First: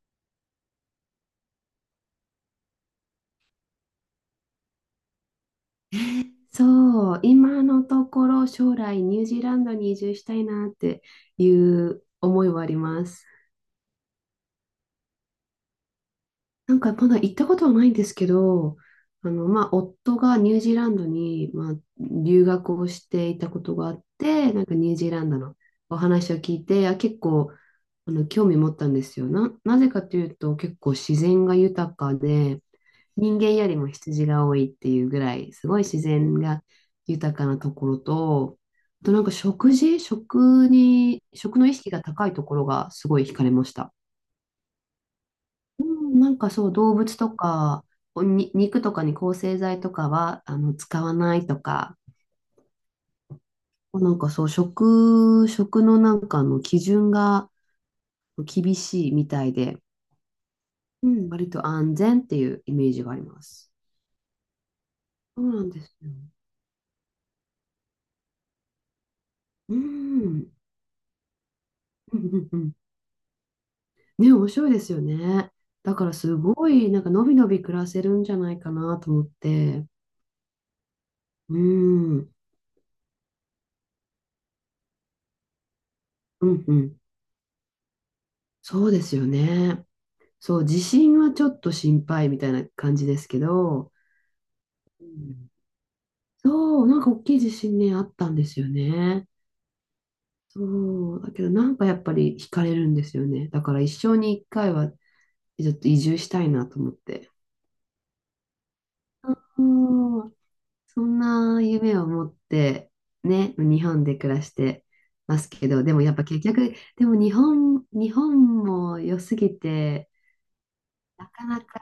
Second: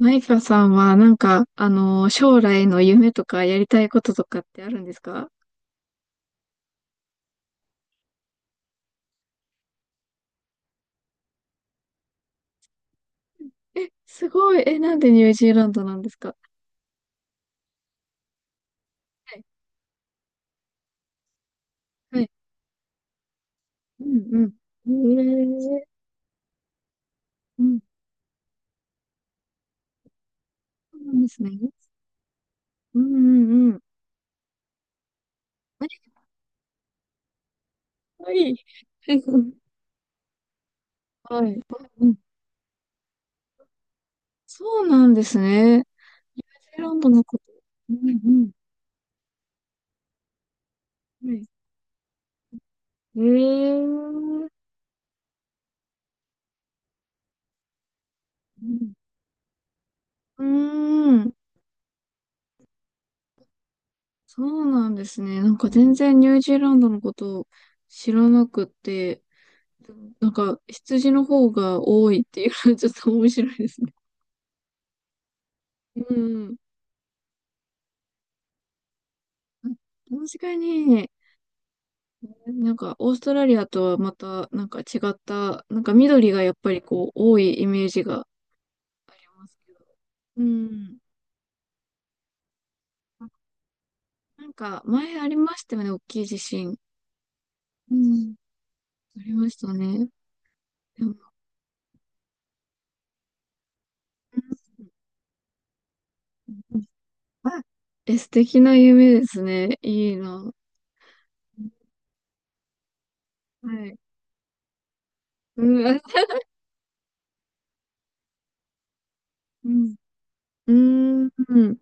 マイカさんは、なんか、将来の夢とかやりたいこととかってあるんですか？そう、今のところ将来ニュージーランドに移住したいなっていう思いはあります。え、すごい。え、なんでニュージーランドなんですか？なんかまだ行ったことはないんですけど、はい。まあ、夫がニュージーランドに、まあ、はい。留学をしていたことがあうっんて、うなんかん。えニュージーランドのおー、話を聞いて、あ、結構、うん。興味持ったんですよ。なぜかというと、結構そうな自んです然ね。が豊かで、うんう人間よんうりん。も羊が多いっていうぐらい、すごいあれ、自然が豊かなところはい。と、あとなんか 食事、食に、は食い。の意識がうん、高いところがすごい惹かれました。そうなんですね。ニュージなんかそう、ーラ動ンド物のとこと。か、うん肉とかに抗生剤とかは、使わうん。なはいい。とか、えなんかそえ、う、食のなんか基準がう厳ん。しいみたいで、うーうん、ん。割と安全っていうイメージがあります。そうなんですね。そなうんなかんで全すよ。然ニュージーランドのことを知らなくて。うでもん。うなんんか、羊の方が多ういっていんううのん。はちょっと面白いですね。ね、面白いですよね。だからうすん。ごい、なんかのびのび暮らせるんじゃないかなと思って。確かに、うん。なんか、オーストラリアとはまた、なんか違った、なんか緑がうやっんぱうりん。こう、多いイメージがあそうでりすよますけど。ね。うそう、地ん。震はちょっと心配みたいな感じですけど、なんか、う前ありん。ましたよね、大きい地震。そう、なんか大きい地震ね、うあったん。んですよあね。りましたね。でも、そう、だけどなんかやっぱり惹かれるんですよね。だから一生に一回うはちょっと移住したいなとん、思って。あ、え、素敵な夢ですうね。いいん。な。そんな夢を持って、ね、日はい。本で暮らしてますけど、うでん、あ、もやっぱ結局、でも日本も良すぎて、うなん、かなうん、か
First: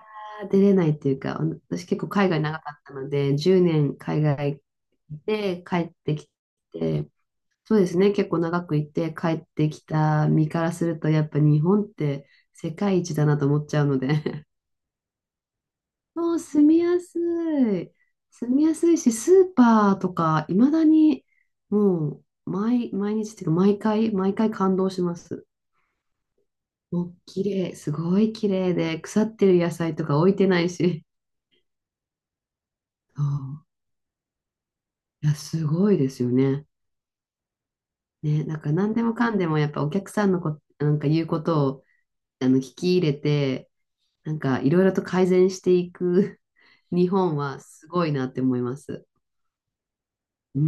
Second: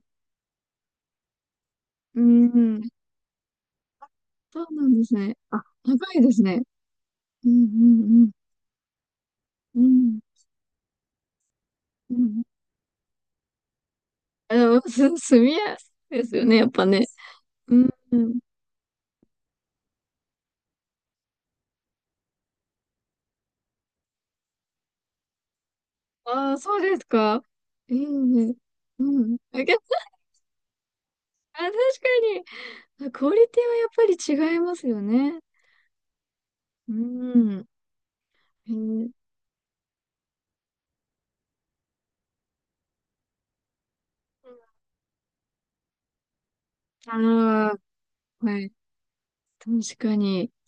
出れないっていうか、あの私結構う海外長かっん。たので、10年海外そうなんですね。あ、で帰っ高ていきですね。て、うんうそうですね、結ん構長くいて帰ってうきん。た身からすると、やっぱ日本っうんうてん。世界一だなと思っちゃうので、あ、でも、住みやす いでもすうよね、住やっみぱやね。すうんい。うん。住みやすいし、スーパーとか、いまだにもう毎日っていうか、毎回感動します。ああ、そうでもすうか。綺麗、すいいごい綺ね。麗で、う腐っん。てるあ、野けど、菜とか置いてないし。あ、確かに。あ、 そクオリテう。ィはやっぱり違いますよいや、ね。すごいですよね。うん。ね、なんえか何でー、もかんでもやっぱお客さんのなんか言うことを聞き入れて、なんかいろいろと改善していく 日本はあすごいなってあ、思はいい。ます。確かに。うー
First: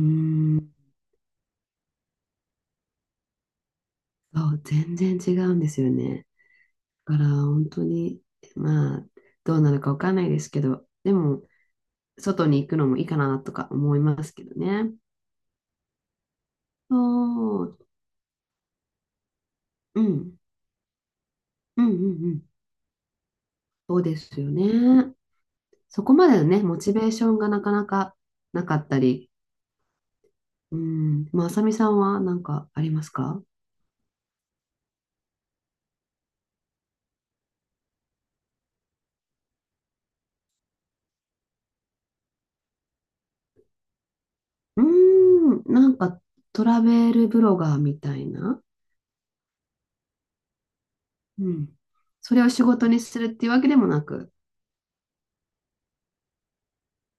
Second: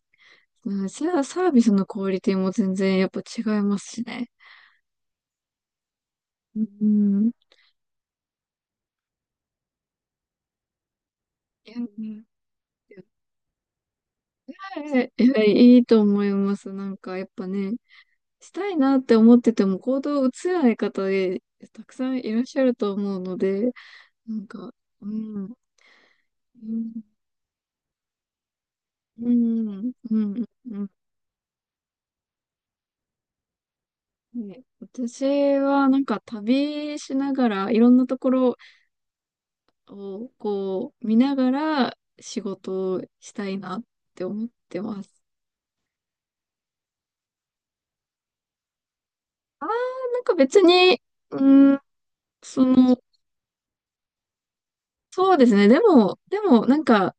ん。うん、サービスのクオリティも全然やっぱ違いますしね。そう、全然違うんですよね。うだからん。本当に、まあ、どうなるかわかんないですけど、でも、いや、うん、外に行くのもいいかなとか思いますけどね。ええ、いいと思います。なんか、やっぱそね、う、したいなって思ってても行う動を移ん、せない方で、うたん、うくさんいん、うらっん、しゃると思うので、そうでなすんよか、うね。ん、うそこまでのね、モチん、ベーションがなかなかなかったうり、ん、うん、ううん。ん、まあ、あさみさんは何かありますか？ね、私はなんか旅しながら、いろんなところをこう見ながら仕事をしたいなって思ってうます。ーん、なんかトラベルブロガーみたいな、あー、なんか別に、ううん、ん、それを仕そ事の、にするっていうわけでもなく、そうですね。でも、なんか、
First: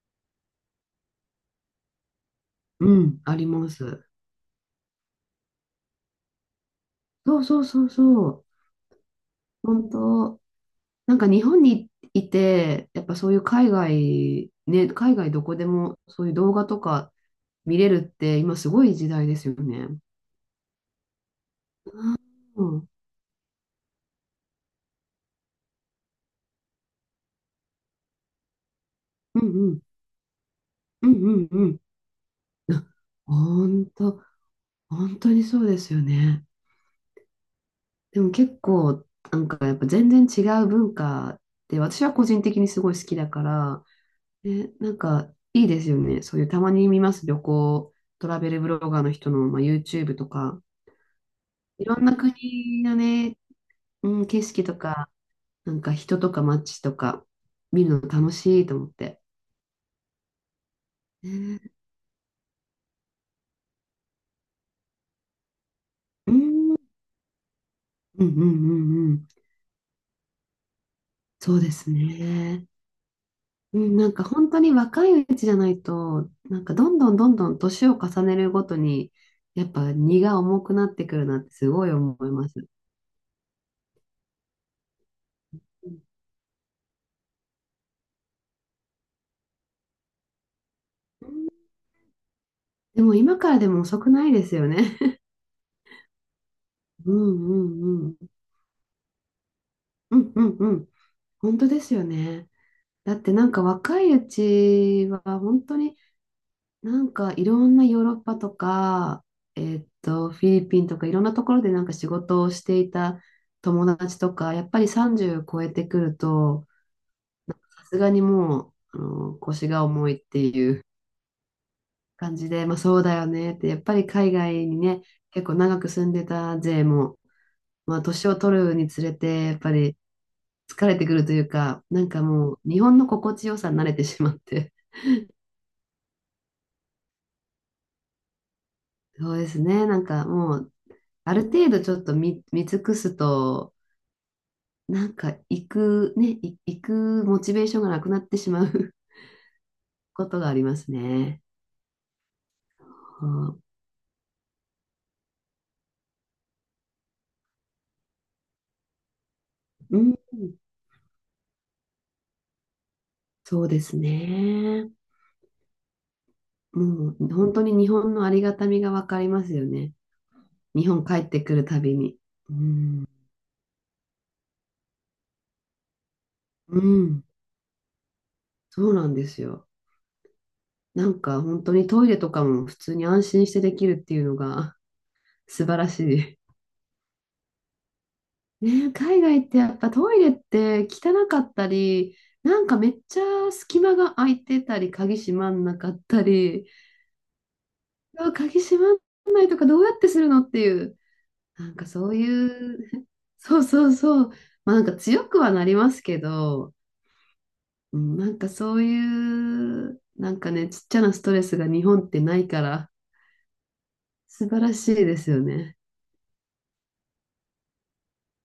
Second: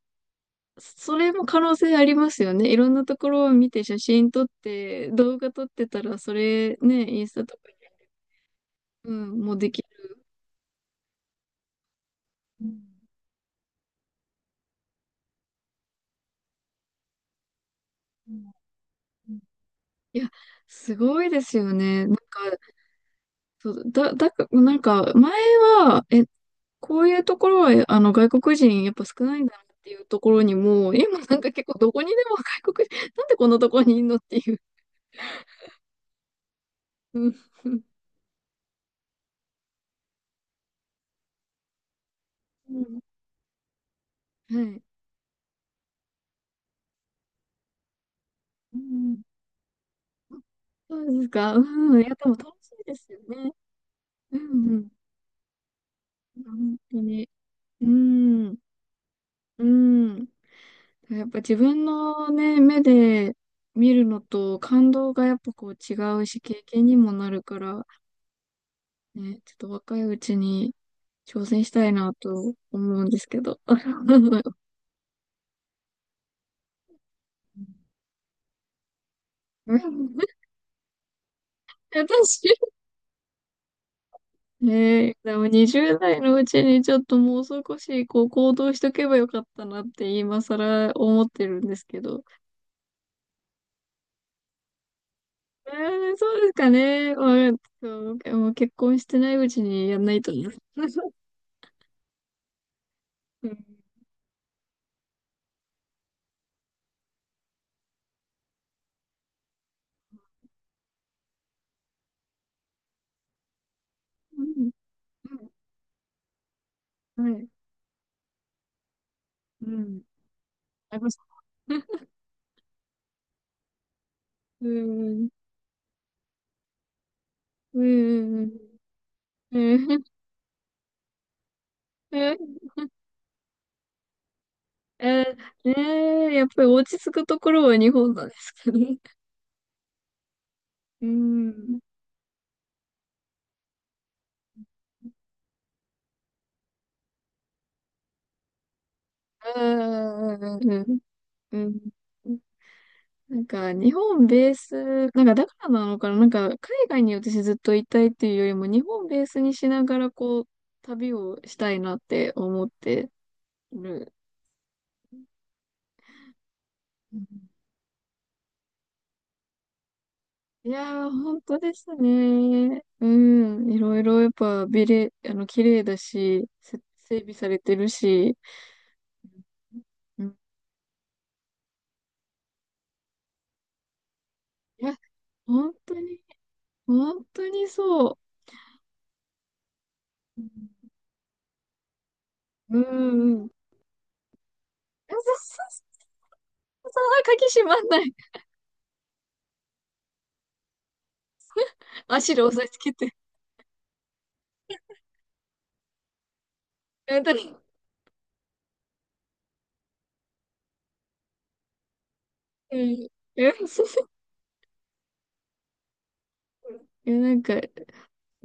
それも可能性ありますよね。いろんうなとん、こあろりをま見て写す。真撮って、動画撮ってたら、それね、インスそうタとそかうそうそう、に、うん、もうできる。本当、なんか日本にいうんて、やっぱそういう海外、ね、海外どこでもそういう動画とか見れるっうてん今すごい時代うでん、すよね。いや、すごいですよね。なんか、うん、うん、そう、だ、だか、なんか、前は、こういうところは、外国人やっぱ少ないうんだなっん、ていうところにも、う今なんん、か結う構ん、どこにでも外な国人、なんでこんなところ本にいんのっ当、ていう。本当にそうですよね。うんうん でも結構、なんかやっぱ全然違う文化で、私は個人的にすごい好きだ から、はえ、い。なんかいいですよね。そういうたまに見ます、旅行、トラベルブうロガーのん、人の、まあ、YouTube とか、そうですか。ういろん。いんや、でなも楽し国いでのすよね、ね。うん、う景色んとうん、か、なんか人とか本街と当かに。見うるの楽ん、しいと思って。うん。やっぱ自ね。分のね、目で見るのと感動がやっぱこう違ううし、経ん、うん験にもなるから、うんうんうん。ね、ちょっと若いうちに挑そう戦しでたすいなとね。思うんですけど。うん、なんか本 当に若いうちじゃないと、なんかどんどんどんどん年を重ねるごとに、やっぱ荷が重くなってくるなってすごい思い私、ます。ねえ、でもう20代のうちにちょっともう少しこう行動しとけばよかったなって今更思ってん。るんですけど。でも今からでも遅くないですよね。そうですかうね。まんあ、うそんう、うん。もう結婚してないうちにやんなういとんうね。んうん。本当ですよね。だってなうんかん。若いうちは本当になんかいろんなヨーロッパとか、フィリピンとかいろんなところでなんか仕事をしていた友達とうか、やん。っぱり30超えてくると、はい。さすがにもう、腰うがん。重いっていうありました。うん。感じで、まあそうだよねって、やっぱり海外うにね、ん。結構長く住んでた勢も、うまあ年をん。取るにつれて、やうっぱりん。疲れてくるというか、なんかえ、もう日本の心地よさに慣れてしまって、えねえ、やっぱり落ち着くところは日本なんですかね。そうですね、なんかもう、うあるん。う程ん。度ちょっと見尽くすと、なんかね、行くモチベーションがなくなってしまう ことがありうますん。ね。うん。はなんあ。か、日本ベース、なんか、だからなのかな、なんか、海外に私ずっといたいっていうよりも、日本ベースにしなうがら、ん、こう、旅をしたいなって思ってそうでする。ね。もううん、本当に日本のありがたみがわかりますよね。い日本やー、帰っ本てく当るでたすびに。うね。ん、うん、いろいろやっぱ、綺麗だし、う整ん、備されてるし、そうなんですよ。うん、なんか本当にトイレとかも普通に安心してできるっていうのが いや、素本晴ら当に、し本当にそう。い。ねえ、海外ってやっぱトイレっうん、て汚かったり、なんうかめっちん。うん、ゃ隙間が空いてたり、あ、鍵そうそ閉まんうなかっそたり、うそう、あ、鍵閉まんない。うわ鍵閉まんないとかどうやってするのっていう、なんかそうい足で押さえつう、けて。そうそうそう、まあなんか強くはなりますけど、うんうん、なんかそういう、なんかね、ちっちゃなストレスが日本ってないかうら、ん。え 素晴らしいですよね。いやなんか、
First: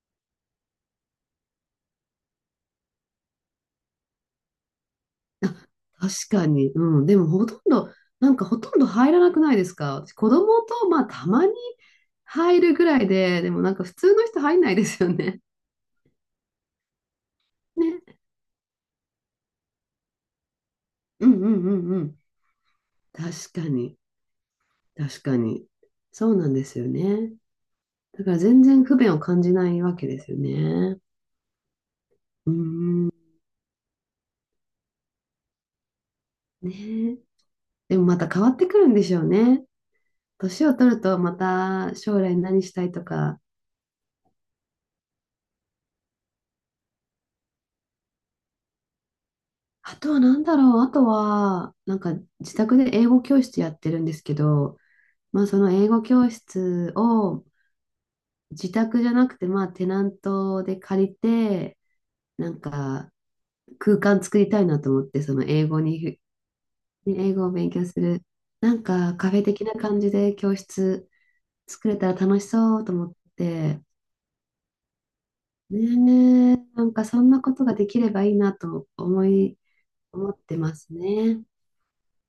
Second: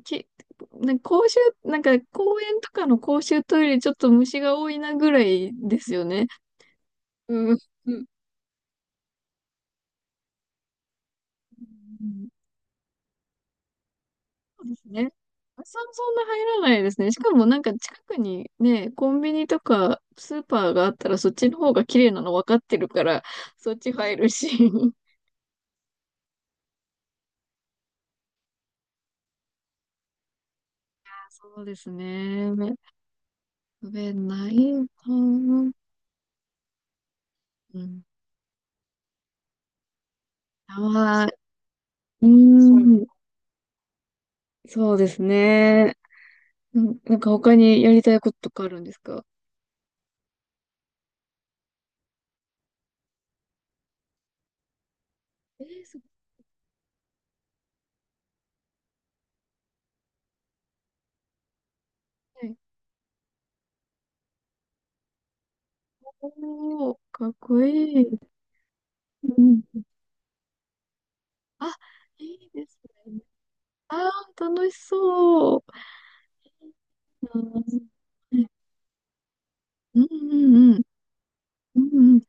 き、なんか公衆、なんか公園とかの公衆トイレちょっと虫が多いなぐらあ、いですよ確ね。かに。うん、でもほうとん。んうど、ん。なんかほとんど入らなくないですか？私子供と、まあたまに入るぐらいで、でもなんか普通の人入んそうなでいですすよね。ね。そ、そんな入らないですね。しかもなんか近ね。くにね、コンビニとかスーパーがあったらうそっんうちのん方うがん綺う麗ん。なの分かってるから、確かそっちに。入るし。確かに。そうなんですよね。だから全然不便を感じないわけですよね。そうですうね。ーん。不便ないかな。ねえ。うでん。もまた変わってくるんでしょうね。年を取るとあまた将ー、う来何したいーとん。か、そうですね。うん、なんか他にやりたいこととかあるんですか？あとは何だろう、あとは、なんか自宅で英語教室やってるんですけど、まあそえのー、英す語教室を自宅じゃなくて、まあテナントで借りて、ごない。んか空間作りたいなと思って、おー、か英っ語をこ勉強すいい。る、なんかカフうェん。的な感じで教室あ、作れたらい楽しいでそすうと思っね。て、あー、楽しそう。ねえねえ、なんかそんうなこんとができればいいうんなとうん思ってまうん。すね。うんうん。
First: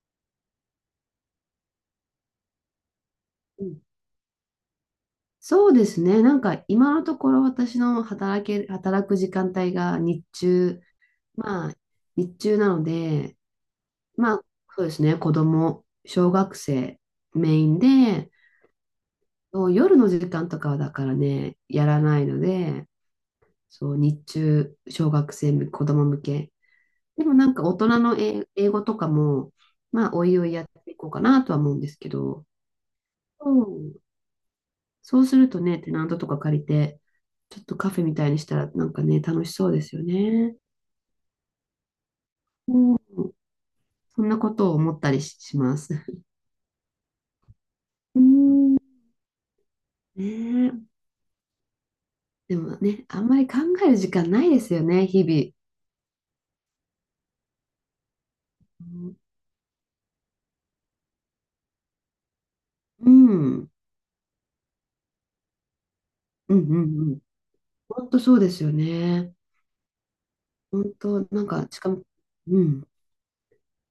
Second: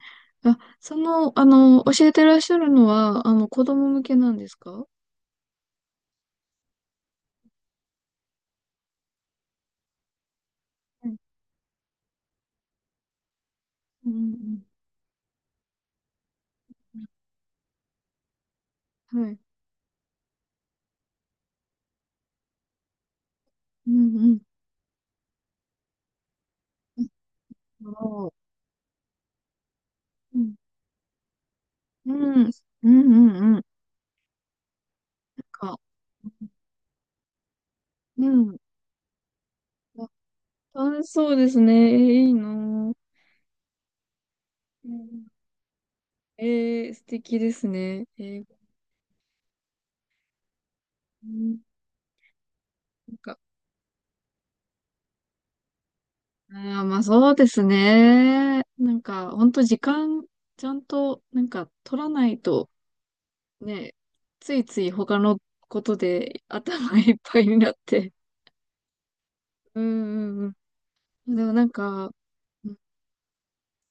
あ、その、教えてらっしゃるのは、子うん、供向けなんですか？そうですね。なんか今のところ私の働け、働く時間帯が日中、うんまあ日中なので、うまあんそうですね、子供、小学生メインで、うん。はい。そう夜の時間とかはだからね、やらないので、うそうん日うん。中、小学生向け、子供向け。でもなんか大人あのー、英語とかも、まあおいうおいん。やっていこうかなとは思うんですけうん。ど、うんうんうそん。なんうんそうするとか、ね、テナントとか借りて、ちょっとカフェみたういにしん。たらなんかね、楽しそうですよあ、ね。楽しそうですね。えー、いいなうぁ。ん、そんなことをう思ったりん、します。えー、素敵ですね。うえー、ん。ねえ、うん、でもね、なんあんまか、り考える時間ないですよね、日あー、まあそうですね。なん々。か、ほんと時間、ちゃんと、なんか、取らないと、うん、うん、ね、ついつい他のことでうん、頭ういっん。ぱいになっ本て。当そうですよね。うんうん本当、うん。でなんもなか、んしかも、か、ううん、ん、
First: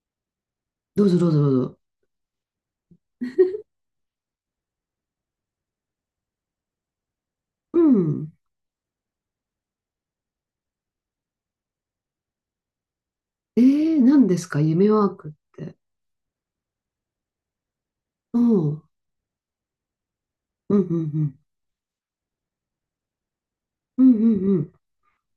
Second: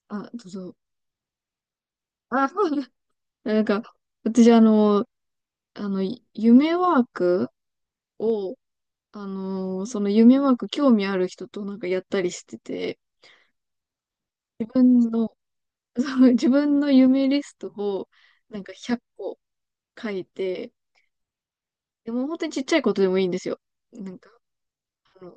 あ、どうぞ。どうぞどうぞどうぞ。あ、なんか、私、あの、夢ワークうん。を、その夢ワーク興味ある人となんかやったりしてて、えー、何ですか、自夢分ワークっの て。その自分の夢リストをお。なんうかん、100個書いて、うん、うん、うん。でも本当にちっちゃいことでもいいんですよ。うなん、うんか、ん、うん。あの、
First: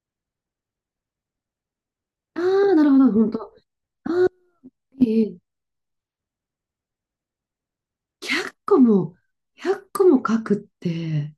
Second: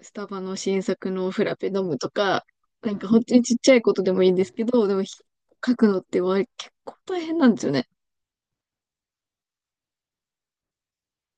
スタバの新作のフラペ飲むとあか、あ、なるなほんかど、本本当に当。ちっちゃいことでもいいんですけど、でも、ええ。書くのって結構大変なんですよね。100個も、100個も書くって、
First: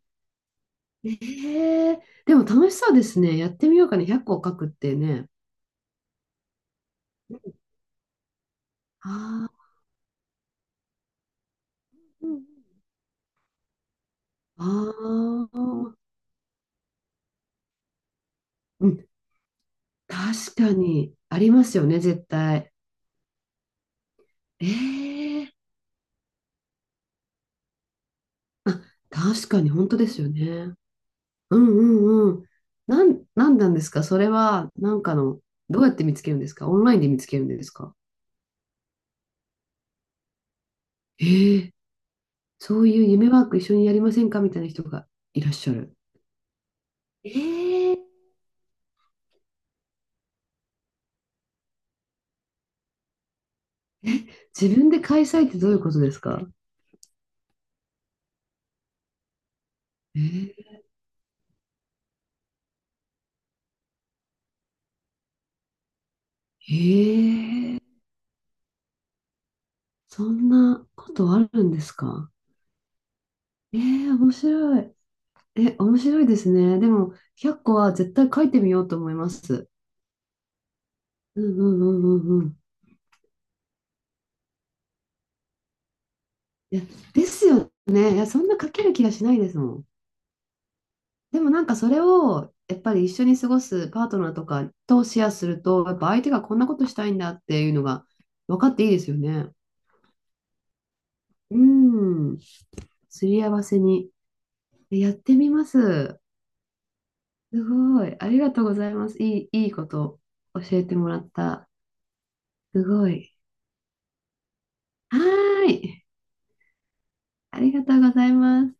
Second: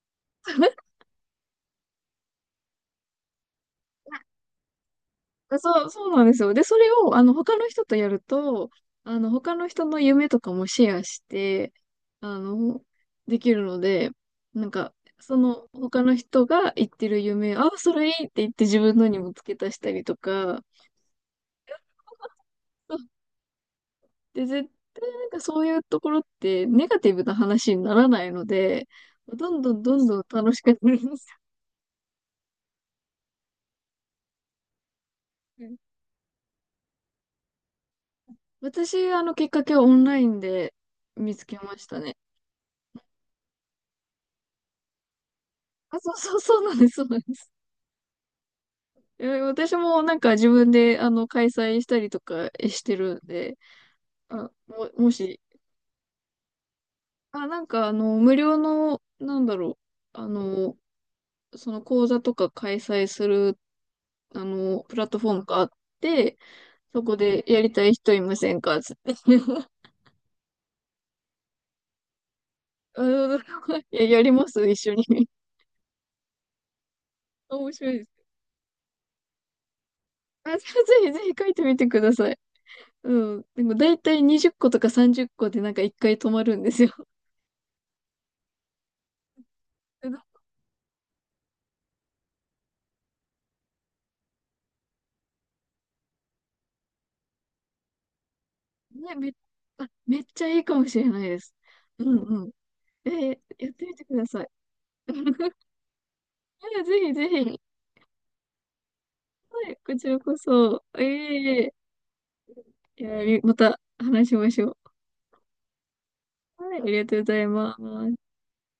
ええでも楽しそうですね。やってみようかね。100個書くってね。そう、そうなんですよ。で、それを、他の人とやると、あ他のあ人の夢とかもシェアして、うあんの、できるので、なあんか、その、あ、他の人が言ってる夢、あ、それいいって言って自う分ん、のにも付け足したりと確か、かにありますよね、絶対。あ、で、絶対なんかええ。そういうところってネガティブな話にならないのあ、で、確どんかにどん本ど当んでどすんよ楽しね。くなります。うんうんうん。なんなんですかそれは、なんかの、うん どうやって見つけるんですか？オンラインで見つけるんですか？ 私、きっかけはオンラインで見つけええ。ましたね。そういう夢ワーク一緒にやりませんかみたいな人がいらっしゃる。あ、そうそう、そうなんです、そうなんです。ええ。え、私もなんか自分で開催したりとかしてるんで、あ、自分でも開し、催ってどういうことですか？あ、なんか無料の、なんだろう、えあー、の、その講座とか開催する、プラットフォームがあって、そこえでやりたいー。人いませんかつって。そんなことあるんですか？あの、え いや、ー、やり面ます白一緒い。に。え、面白いですね。でも、100面個白はいです。絶対書いてみようと思います。あ、ぜひぜひう書いんてうみんうてくだんさうい。んうん。うん。でも大体20個とか30個でなんか1回止まるんでいや、すよ。ですよね。いや、そんな書ける気がしないですもん。でもなんかそれを、やっぱり一緒に過ごすパートナーとかとシェアすると、やっぱ相手がこんなことしたいんだっていうのが分かっていいですね、よね。あ、めっちゃいいかもしれないです。ううんん。うん。すり合わやっせてみてに。ください。え、やってみ ます。いやぜひぜひ。すごい。ありがとうございます。いはいい、ここちらとこ教そ。えてもらっえた。え、すいごや、い。また話しましょう。はーい。はい、ありがとうございありまがとうごす。ざいます。